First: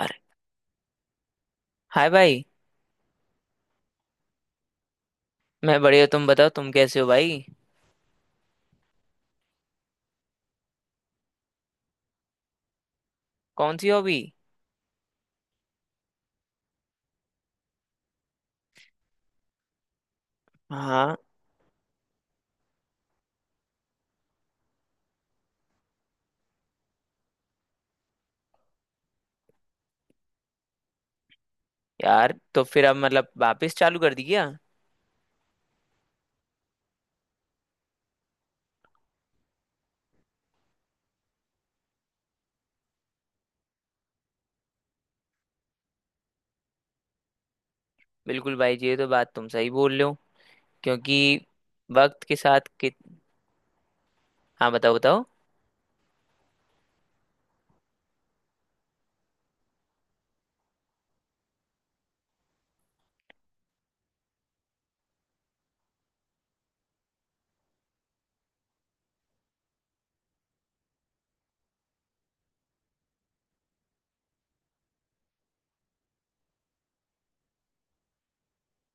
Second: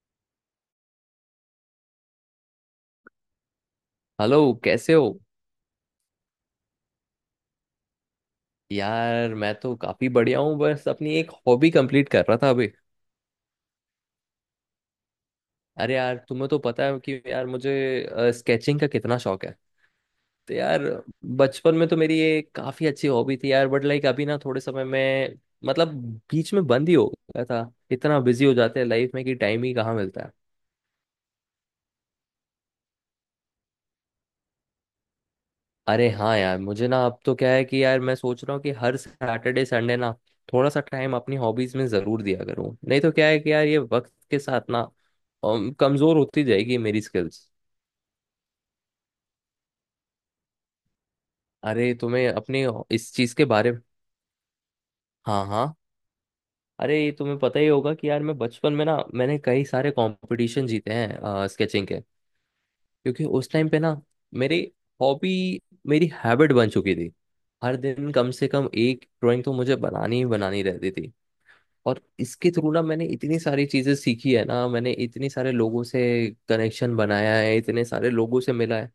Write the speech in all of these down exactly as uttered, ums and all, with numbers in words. अरे! हाय भाई। हेलो। कैसे हो? मैं बढ़िया, तुम बताओ, तुम कैसे हो भाई? यार, मैं तो काफी बढ़िया हूँ। बस अपनी एक हॉबी कंप्लीट कर रहा था अभी। कौन सी हॉबी? अरे यार, तुम्हें तो पता है कि यार मुझे स्केचिंग का कितना शौक है। तो यार हाँ, बचपन में तो मेरी ये काफी अच्छी हॉबी थी यार, बट लाइक अभी ना थोड़े समय में मतलब बीच में बंद ही हो गया था। इतना बिजी हो जाते हैं लाइफ में कि टाइम ही कहाँ मिलता है। यार तो फिर अब मतलब वापस चालू कर दी क्या? अरे हाँ यार, मुझे ना अब तो क्या है कि यार मैं सोच रहा हूँ कि हर सैटरडे संडे ना थोड़ा सा टाइम अपनी हॉबीज में जरूर दिया करूँ। नहीं तो क्या है कि यार ये वक्त के साथ ना अम, कमजोर होती जाएगी मेरी स्किल्स। बिल्कुल भाई जी, ये तो बात तुम सही बोल रहे हो। क्योंकि अरे, वक्त तुम्हें के अपने साथ कि... इस चीज के बारे में। हाँ, बताओ बताओ। हाँ, हाँ। अरे, ये तुम्हें पता ही होगा कि यार मैं बचपन में ना मैंने कई सारे कंपटीशन जीते हैं स्केचिंग के, क्योंकि उस टाइम पे ना मेरी हॉबी, मेरी हैबिट बन चुकी थी। हर दिन कम से कम एक ड्राइंग तो मुझे बनानी ही बनानी रहती थी। और इसके थ्रू ना मैंने इतनी सारी चीजें सीखी है ना, मैंने इतने सारे लोगों से कनेक्शन बनाया है, इतने सारे लोगों से मिला है।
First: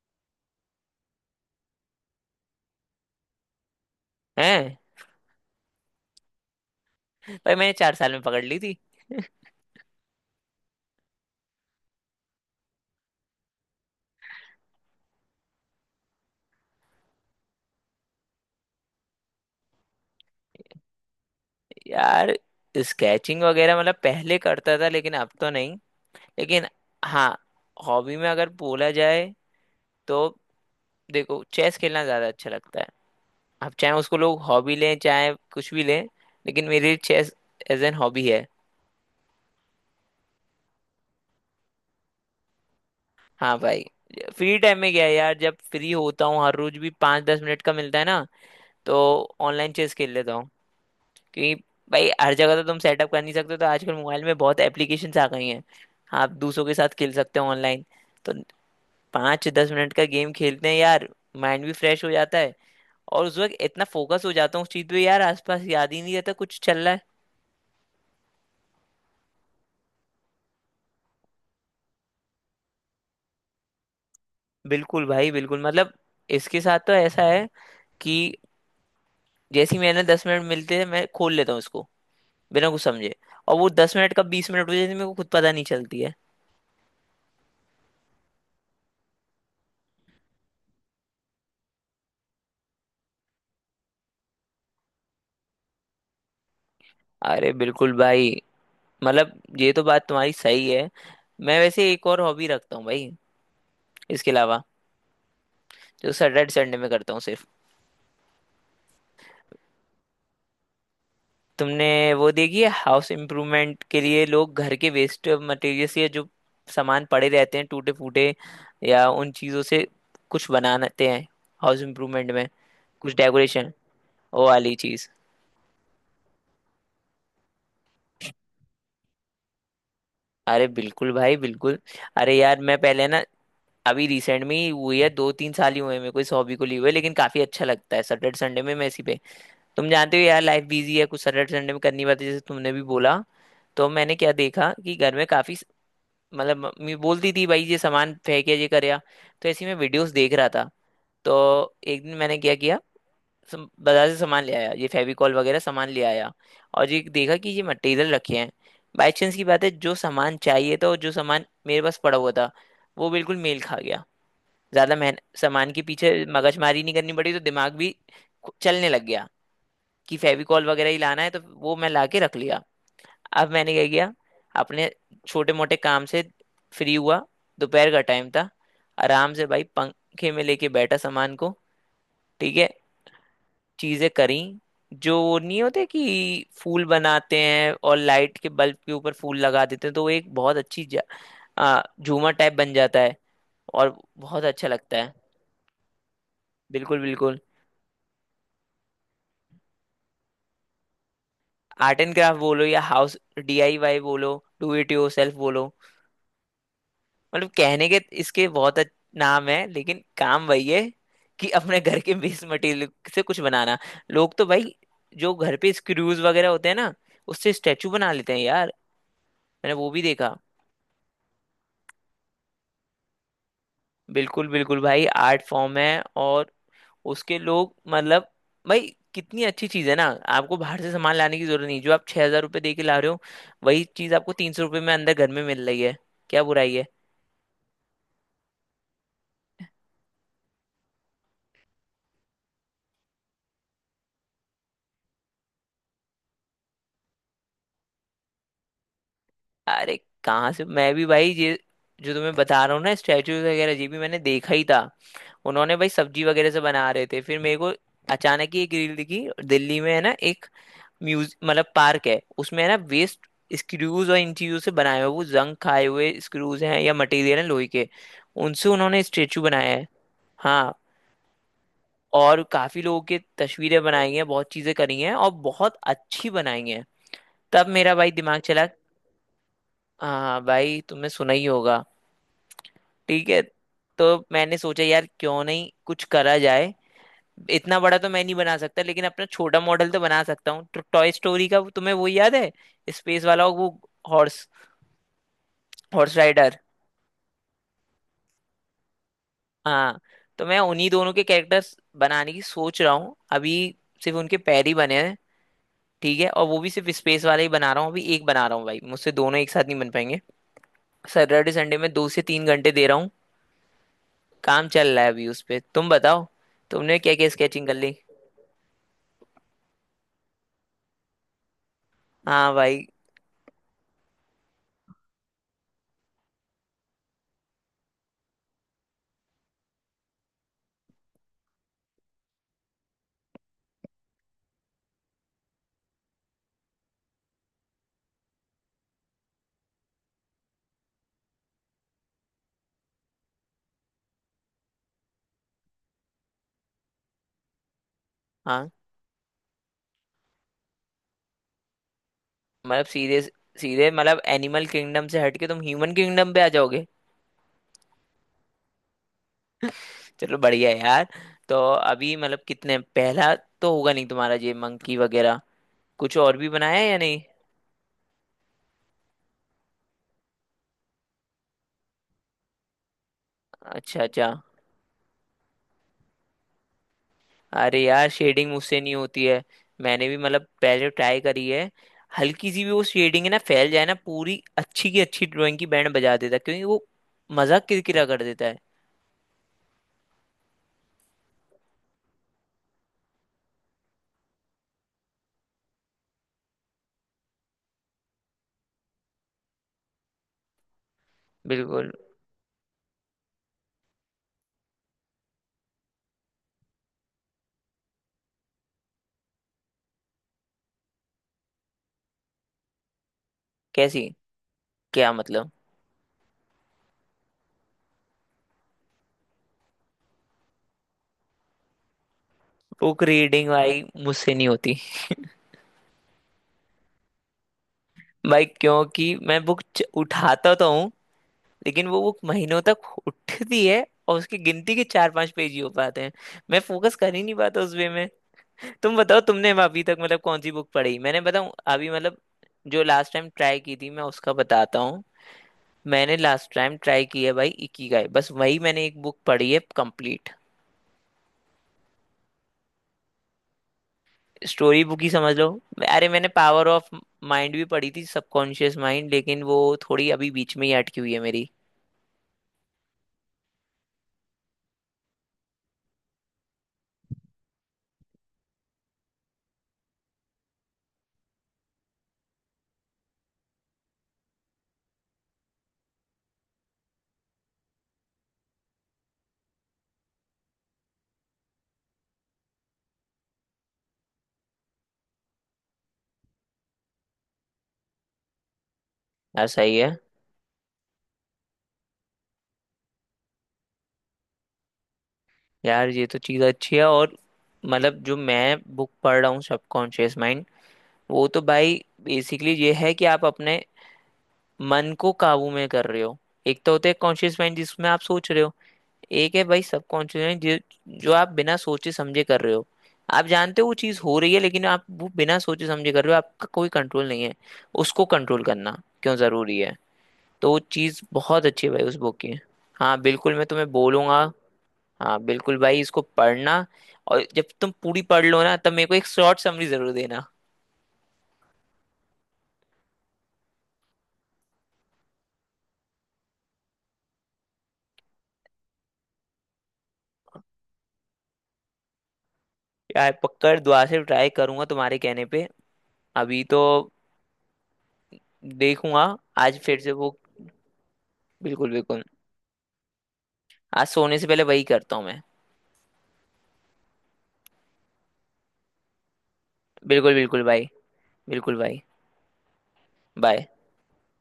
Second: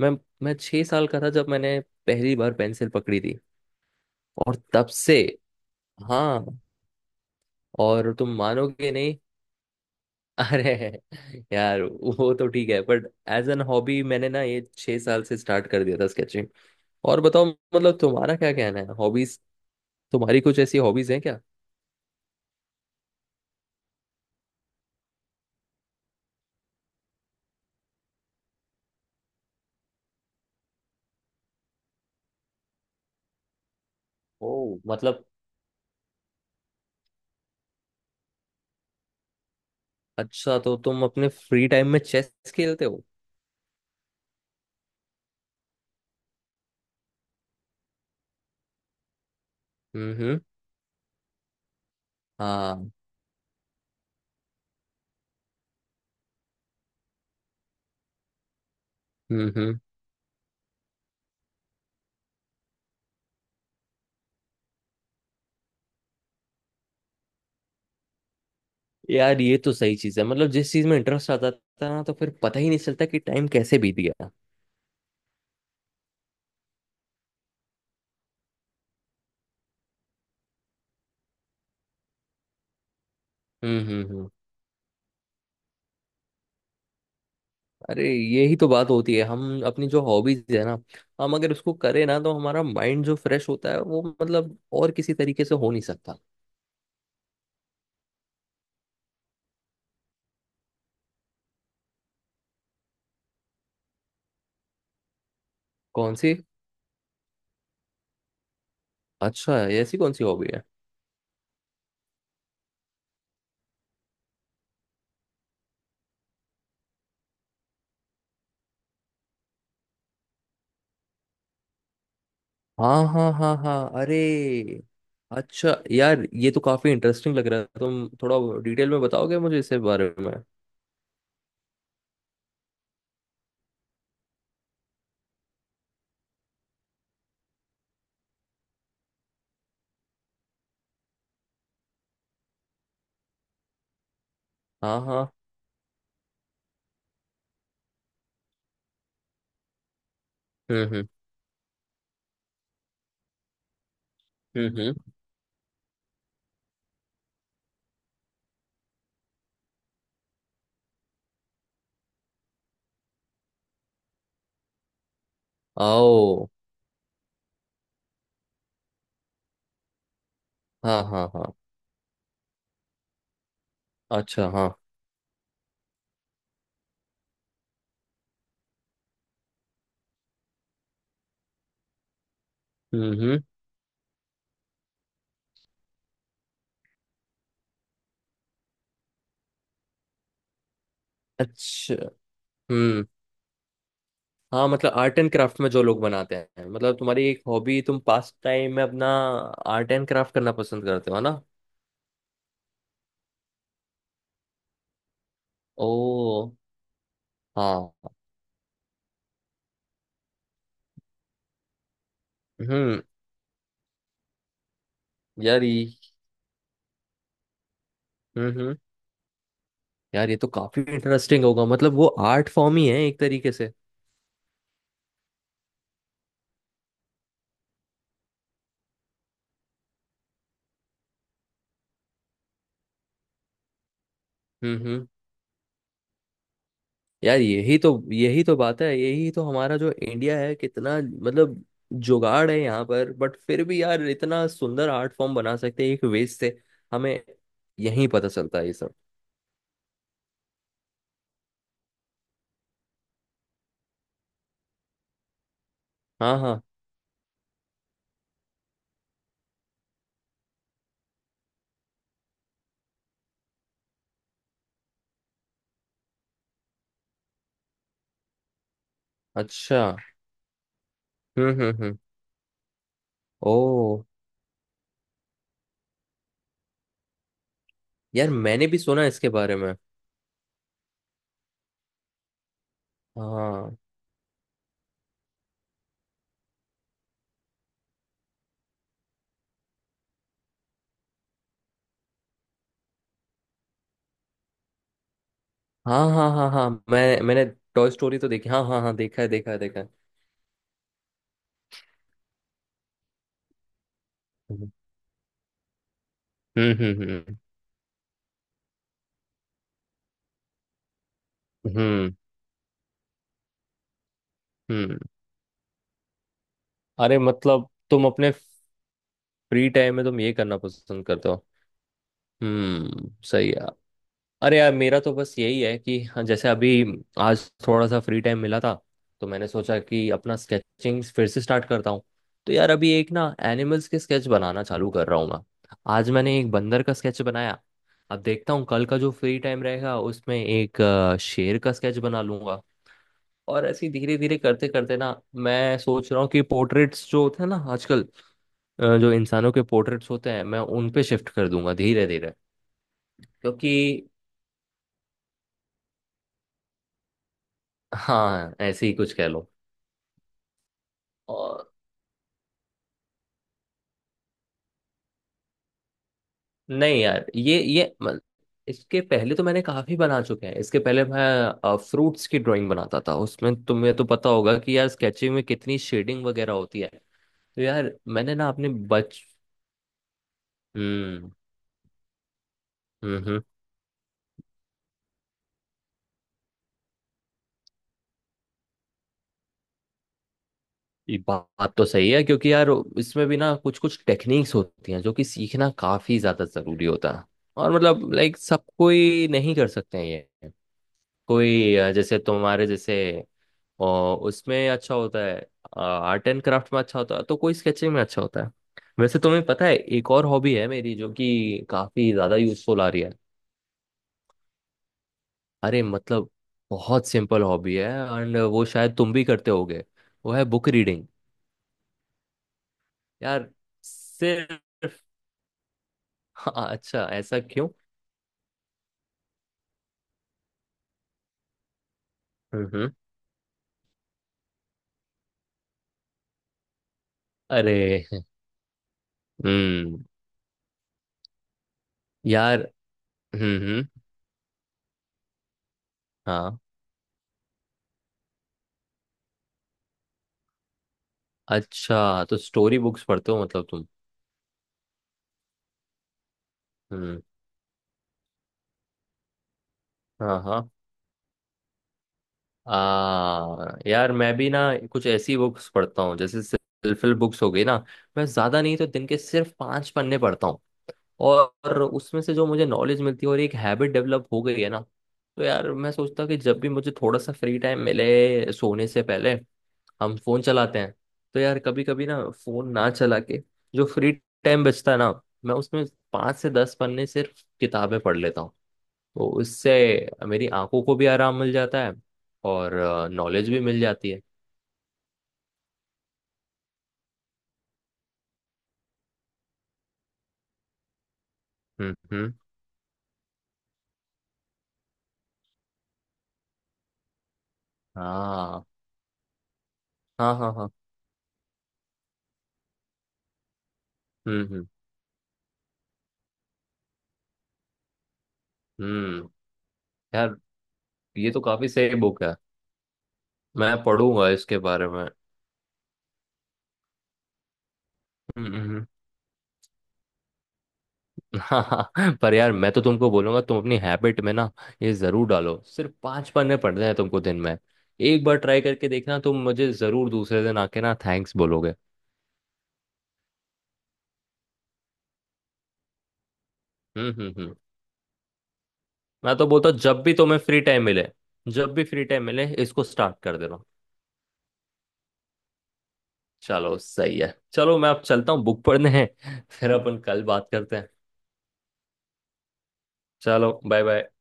मैं मैं छह साल का था जब मैंने पहली बार पेंसिल पकड़ी थी। और हैं? तब से, हाँ, भाई मैंने चार साल और में तुम पकड़ ली थी। मानोगे नहीं। अरे यार, वो तो ठीक है बट एज एन हॉबी मैंने ना ये छह साल से स्टार्ट कर दिया था स्केचिंग। और बताओ, मतलब तुम्हारा क्या कहना है हॉबीज? तुम्हारी कुछ ऐसी हॉबीज हैं क्या? यार स्केचिंग वगैरह मतलब पहले करता था, लेकिन अब तो नहीं। लेकिन हाँ, हॉबी में अगर बोला जाए तो देखो, चेस खेलना ज्यादा अच्छा लगता है। अब चाहे उसको लोग हॉबी ओ, लें मतलब। चाहे कुछ भी लें, लेकिन मेरे लिए चेस एज एन हॉबी है। अच्छा, तो तुम अपने फ्री टाइम में चेस खेलते हो? हाँ भाई। फ्री टाइम में क्या है यार, जब फ्री होता हूँ हर रोज भी पाँच दस मिनट का मिलता है ना, तो ऑनलाइन चेस खेल लेता हम्म। हूँ। क्योंकि भाई हर जगह तो तुम हाँ। सेटअप कर नहीं सकते, तो आजकल मोबाइल में बहुत एप्लीकेशंस आ गई हैं। हाँ, आप दूसरों के साथ खेल सकते हो ऑनलाइन, तो पाँच दस हम्म। मिनट का गेम खेलते हैं यार। माइंड भी फ्रेश हो जाता है, और उस वक्त इतना फोकस हो जाता हूँ उस चीज़ पे यार, आसपास याद ही नहीं रहता कुछ चल रहा है। यार, ये तो सही चीज है, मतलब जिस चीज में इंटरेस्ट आता था ना तो फिर पता ही नहीं चलता कि टाइम कैसे बीत गया। बिल्कुल भाई बिल्कुल। मतलब इसके साथ तो ऐसा है कि जैसे ही मैंने दस मिनट मिलते हैं, मैं खोल लेता हूँ इसको, बिना कुछ समझे, और वो हम्म, दस हम्म, मिनट कब हम्म। बीस मिनट हो जाती है, मेरे को खुद पता नहीं चलती है। अरे, यही तो बात होती है, हम अपनी जो हॉबीज है ना, हम अगर उसको करें ना तो हमारा माइंड जो फ्रेश होता है वो मतलब और किसी तरीके से हो नहीं सकता। अरे बिल्कुल भाई, मतलब ये तो बात तुम्हारी सही है। मैं वैसे एक और हॉबी रखता हूँ भाई, इसके अलावा, जो कौन सी? सैटरडे संडे में करता हूँ सिर्फ। अच्छा, ऐसी कौन सी हॉबी है? तुमने वो देखी है, हाउस इम्प्रूवमेंट के लिए लोग घर के वेस्ट मटेरियल्स या जो सामान पड़े रहते हैं टूटे फूटे, या उन चीज़ों से कुछ बनाते हैं, हाउस इम्प्रूवमेंट में, हाँ, कुछ हाँ, हाँ, डेकोरेशन हाँ। अरे। ओ वाली चीज? अच्छा यार, ये तो काफी इंटरेस्टिंग लग रहा है। तुम थोड़ा डिटेल में बताओगे मुझे इसके बारे में? अरे बिल्कुल भाई बिल्कुल। अरे यार मैं पहले ना, अभी रिसेंट में ही हुई है, दो तीन साल ही हुए हैं मेरे को इस हॉबी को लिए हुए, लेकिन काफी अच्छा लगता है। सैटरडे संडे में मैं इसी पे, तुम जानते हो यार, लाइफ बिजी है, कुछ सैटरडे संडे में करनी पड़ती है, जैसे तुमने भी बोला। तो मैंने क्या देखा कि हाँ, घर में हाँ। काफी स- मतलब, मम्मी बोलती थी भाई ये सामान फेंके ये कर या, तो ऐसे ही मैं वीडियोस देख रहा था। हम्म, हम्म, तो एक दिन मैंने क्या किया, सम, बाजार से सामान ले आया, ये हम्म। फेविकॉल वगैरह सामान ले आया, और ये देखा कि ये मटेरियल रखे हैं। बाई चांस की बात है, जो सामान चाहिए था और जो सामान मेरे पास पड़ा हुआ था, वो बिल्कुल मेल खा गया। ज्यादा मेहनत सामान के पीछे, आओ। मगजमारी नहीं करनी पड़ी, तो दिमाग भी खु- चलने लग गया कि फेविकॉल वगैरह ही हाँ, लाना हाँ, है, तो हाँ। वो मैं ला के रख लिया। अब मैंने क्या किया, अच्छा। हाँ। अपने छोटे मोटे काम से फ्री हुआ, दोपहर का टाइम था, आराम से भाई पंखे में लेके बैठा सामान को, ठीक है, हम्म, हम्म। चीजें करी। जो वो नहीं होते कि फूल बनाते हैं और लाइट के बल्ब के ऊपर फूल लगा देते हैं, तो वो एक बहुत अच्छी जा- आ, अच्छा। झूमर टाइप बन जाता हम्म। है, और बहुत अच्छा हाँ, मतलब लगता है। आर्ट एंड क्राफ्ट में जो लोग बनाते हैं, मतलब बिल्कुल तुम्हारी बिल्कुल। एक हॉबी, तुम पास टाइम में अपना आर्ट एंड क्राफ्ट करना पसंद करते हो, है ना? आर्ट एंड क्राफ्ट बोलो या हाउस डीआईवाई बोलो, डू इट योरसेल्फ बोलो, ओ। मतलब कहने हाँ। के इसके बहुत अच्छे नाम है, लेकिन काम वही है कि अपने घर के वेस्ट मटेरियल हम्म। से कुछ बनाना। लोग तो भाई जो घर यार, पे ये... स्क्रूज वगैरह होते हैं ना, उससे स्टेचू बना लेते हैं हम्म, यार, हम्म। मैंने वो भी यार, ये देखा। तो काफी इंटरेस्टिंग होगा, मतलब वो आर्ट फॉर्म ही है एक तरीके से। बिल्कुल बिल्कुल भाई, आर्ट फॉर्म है, और उसके लोग मतलब, भाई कितनी अच्छी चीज है ना, आपको बाहर से सामान लाने की जरूरत नहीं। जो आप छह हजार रुपये दे के ला रहे हो, वही चीज आपको तीन सौ रुपये में हम्म। अंदर घर में मिल रही है, क्या बुराई है? यार, यही तो, यही तो बात है, यही तो हमारा जो इंडिया है, कितना मतलब जुगाड़ है यहाँ पर, बट फिर भी यार इतना सुंदर आर्ट फॉर्म बना सकते हैं एक वेस्ट से। हमें यही पता चलता है ये सब। अरे कहाँ से, मैं भी भाई ये जो तुम्हें बता रहा हूँ ना स्टैचू वगैरह, ये भी मैंने देखा ही था। उन्होंने भाई सब्जी हाँ, वगैरह से हाँ। बना रहे थे, फिर मेरे को अचानक ही एक रील दिखी। दिल्ली में है ना एक म्यूज मतलब पार्क है उसमें, है ना, वेस्ट स्क्रूज और इन चीजों से बनाए हुए, वो जंग खाए हुए स्क्रूज हैं या मटेरियल है लोहे के, उनसे उन्होंने स्टेचू बनाया अच्छा। है। हाँ, हम्म, हम्म, हम्म। और काफी लोगों के ओ। तस्वीरें बनाई हैं, बहुत चीजें करी हैं और बहुत अच्छी बनाई हैं। तब मेरा भाई यार, दिमाग चला। मैंने भी सुना है इसके बारे में। हाँ भाई, तुमने सुना ही होगा। ठीक है, हाँ, तो मैंने सोचा यार क्यों नहीं कुछ करा जाए, इतना बड़ा तो मैं नहीं बना सकता, लेकिन अपना छोटा मॉडल तो बना सकता हूँ। तो टॉय स्टोरी का तुम्हें वो याद है, स्पेस वाला वो हॉर्स, हाँ, हॉर्स हाँ, हाँ, राइडर? हाँ। मैं मैंने टॉय स्टोरी तो देखी, हाँ, हाँ, हाँ, देखा है, देखा है, देखा है। हाँ, तो मैं उन्हीं दोनों के कैरेक्टर्स बनाने की सोच रहा हूँ अभी, सिर्फ उनके पैर हम्म, ही बने हैं। ठीक है, और वो भी हम्म, सिर्फ स्पेस हम्म, वाले ही बना रहा हूँ अभी, एक बना रहा हूँ भाई, मुझसे दोनों एक साथ नहीं बन पाएंगे। सैटरडे संडे हम्म, में दो हम्म, से तीन घंटे दे रहा हूँ, काम चल हम्म। रहा है अभी उस पे। तुम बताओ, तुमने क्या अरे, क्या स्केचिंग मतलब कर ली? तुम अपने फ्री टाइम में तुम ये करना पसंद करते हो। हाँ भाई। हम्म, सही है। अरे यार, मेरा तो बस यही है कि हाँ, जैसे अभी आज थोड़ा सा फ्री टाइम मिला था, तो मैंने सोचा कि अपना स्केचिंग फिर से स्टार्ट करता हूँ। तो यार, अभी एक ना एनिमल्स के स्केच बनाना चालू कर रहा हूँ मैं। आज मैंने एक बंदर का स्केच बनाया। अब देखता हूँ कल का जो फ्री टाइम रहेगा उसमें एक अ, शेर का स्केच बना लूंगा। और ऐसे धीरे धीरे करते करते ना मैं सोच रहा हूँ कि पोर्ट्रेट्स जो होते हैं ना आजकल, हाँ अ, जो इंसानों के पोर्ट्रेट्स होते हैं, मैं उन पे शिफ्ट कर दूंगा धीरे धीरे। मतलब सीधे, क्योंकि... सीधे मतलब एनिमल किंगडम से हट के तुम ह्यूमन किंगडम पे आ जाओगे। हाँ, ऐसे ही कुछ कह लो। चलो बढ़िया है यार। तो और... अभी मतलब कितने, पहला तो होगा नहीं तुम्हारा, ये मंकी वगैरह कुछ और भी बनाया है या नहीं नहीं? यार, ये ये म- इसके पहले तो मैंने काफी बना चुके हैं। इसके पहले मैं फ्रूट्स की ड्राइंग बनाता था, उसमें तुम्हें अच्छा तो अच्छा। पता होगा कि यार स्केचिंग में कितनी शेडिंग वगैरह होती है। तो अरे यार यार मैंने ना शेडिंग अपने मुझसे नहीं बच... होती है, मैंने भी मतलब पहले तो ट्राई हम्म, करी है। हल्की सी भी वो हम्म, शेडिंग है ना, हम्म। फैल जाए ना, पूरी अच्छी की अच्छी ड्राइंग की बैंड बजा देता है, क्योंकि वो मजाक किरकिरा कर देता है। ये बात तो सही है, क्योंकि यार इसमें भी ना कुछ कुछ टेक्निक्स होती हैं जो कि सीखना काफी ज्यादा जरूरी होता है। और मतलब लाइक सब कोई नहीं कर सकते हैं ये। कोई बिल्कुल। अ, जैसे तुम्हारे जैसे, और उसमें अच्छा होता है, आर्ट एंड क्राफ्ट में अच्छा होता है, तो कोई स्केचिंग में अच्छा होता है। वैसे, तुम्हें पता है, एक और हॉबी है मेरी जो कि काफी ज्यादा यूजफुल आ रही है। कैसी? क्या मतलब? अरे, मतलब बहुत सिंपल हॉबी है, एंड वो शायद तुम भी करते होगे। वो है बुक रीडिंग। बुक रीडिंग यार, भाई मुझसे नहीं होती। सिर्फ... हाँ, अच्छा ऐसा क्यों? भाई क्योंकि मैं बुक उठाता तो हूँ, लेकिन वो बुक महीनों हम्म, तक हम्म। उठती है और उसकी गिनती के चार पांच पेज ही हो पाते हैं। मैं फोकस कर ही नहीं पाता उस वे अरे। में। तुम बताओ, तुमने अभी तक हम्म। मतलब कौन सी बुक पढ़ी? मैंने बताऊं अभी, मतलब यार। जो लास्ट टाइम ट्राई हम्म, की हम्म। थी मैं उसका बताता हूँ। मैंने लास्ट हाँ। टाइम ट्राई किया भाई इकिगाई, बस वही मैंने एक बुक पढ़ी है कंप्लीट। अच्छा, तो स्टोरी बुक्स पढ़ते हो मतलब तुम? स्टोरी बुक ही समझ लो। अरे मैंने पावर ऑफ हम्म। माइंड भी पढ़ी थी, सबकॉन्शियस माइंड, लेकिन वो थोड़ी अभी हाँ, बीच में हाँ। ही अटकी हुई है मेरी। आ, यार, मैं भी ना कुछ ऐसी बुक्स पढ़ता हूँ, जैसे सेल्फ हेल्प बुक्स हो गई ना। मैं ज्यादा नहीं तो दिन के सिर्फ पांच पन्ने पढ़ता हूँ, और उसमें से जो मुझे नॉलेज मिलती है और एक हैबिट डेवलप हो गई है ना। तो यार, मैं सोचता हूँ कि जब भी मुझे थोड़ा सा फ्री टाइम मिले, सोने से पहले हम फोन चलाते हैं, तो यार कभी कभी ना फोन ना चला के, जो फ्री टाइम बचता है ना, मैं उसमें पांच से दस पन्ने सिर्फ किताबें पढ़ लेता हूँ। तो यार उससे सही है। मेरी आंखों को भी आराम मिल जाता है, और नॉलेज भी मिल जाती है। यार ये तो चीज़ अच्छी है। और मतलब जो मैं बुक पढ़ रहा हूँ सबकॉन्शियस माइंड, वो तो भाई हम्म, हम्म। बेसिकली ये है कि आप अपने मन को काबू में कर रहे हो। एक तो होता है कॉन्शियस माइंड जिसमें आप सोच रहे हो, हाँ, एक है भाई सबकॉन्शियस हाँ, माइंड हाँ, हाँ। जो जो आप बिना सोचे समझे कर रहे हो। आप जानते हो वो चीज़ हो रही है, हम्म, लेकिन हम्म, आप वो बिना सोचे समझे कर रहे हो, आपका कोई कंट्रोल नहीं है। उसको कंट्रोल करना क्यों हम्म। ज़रूरी है, यार, तो वो चीज़ ये तो बहुत अच्छी काफी है भाई सही उस बुक बुक की। है। हाँ बिल्कुल, मैं तुम्हें मैं बोलूंगा। पढ़ूंगा इसके बारे में। हाँ बिल्कुल भाई, इसको पढ़ना, और जब तुम पूरी पढ़ लो हम्म, ना, तब हम्म। मेरे को एक शॉर्ट समरी जरूर देना। हाँ, हाँ। पर यार, मैं तो तुमको बोलूंगा, तुम अपनी हैबिट में ना ये जरूर डालो। सिर्फ पांच पन्ने पढ़ने हैं तुमको दिन में। एक बार ट्राई करके देखना, तुम मुझे जरूर दूसरे दिन आके ना थैंक्स बोलोगे। यार पक्का दुआ से ट्राई करूंगा, तुम्हारे कहने पे अभी तो हम्म, हम्म, हम्म। देखूंगा। मैं तो आज बोलता हूँ फिर से जब भी वो, तुम्हें फ्री टाइम मिले, बिल्कुल जब भी बिल्कुल, फ्री टाइम मिले इसको स्टार्ट कर देना। आज सोने से पहले वही करता हूँ मैं। चलो, सही है, चलो मैं अब चलता हूँ, बुक पढ़ने हैं, फिर अपन बिल्कुल कल बिल्कुल बात भाई, करते हैं। बिल्कुल भाई, बाय। चलो, बाय, बाय।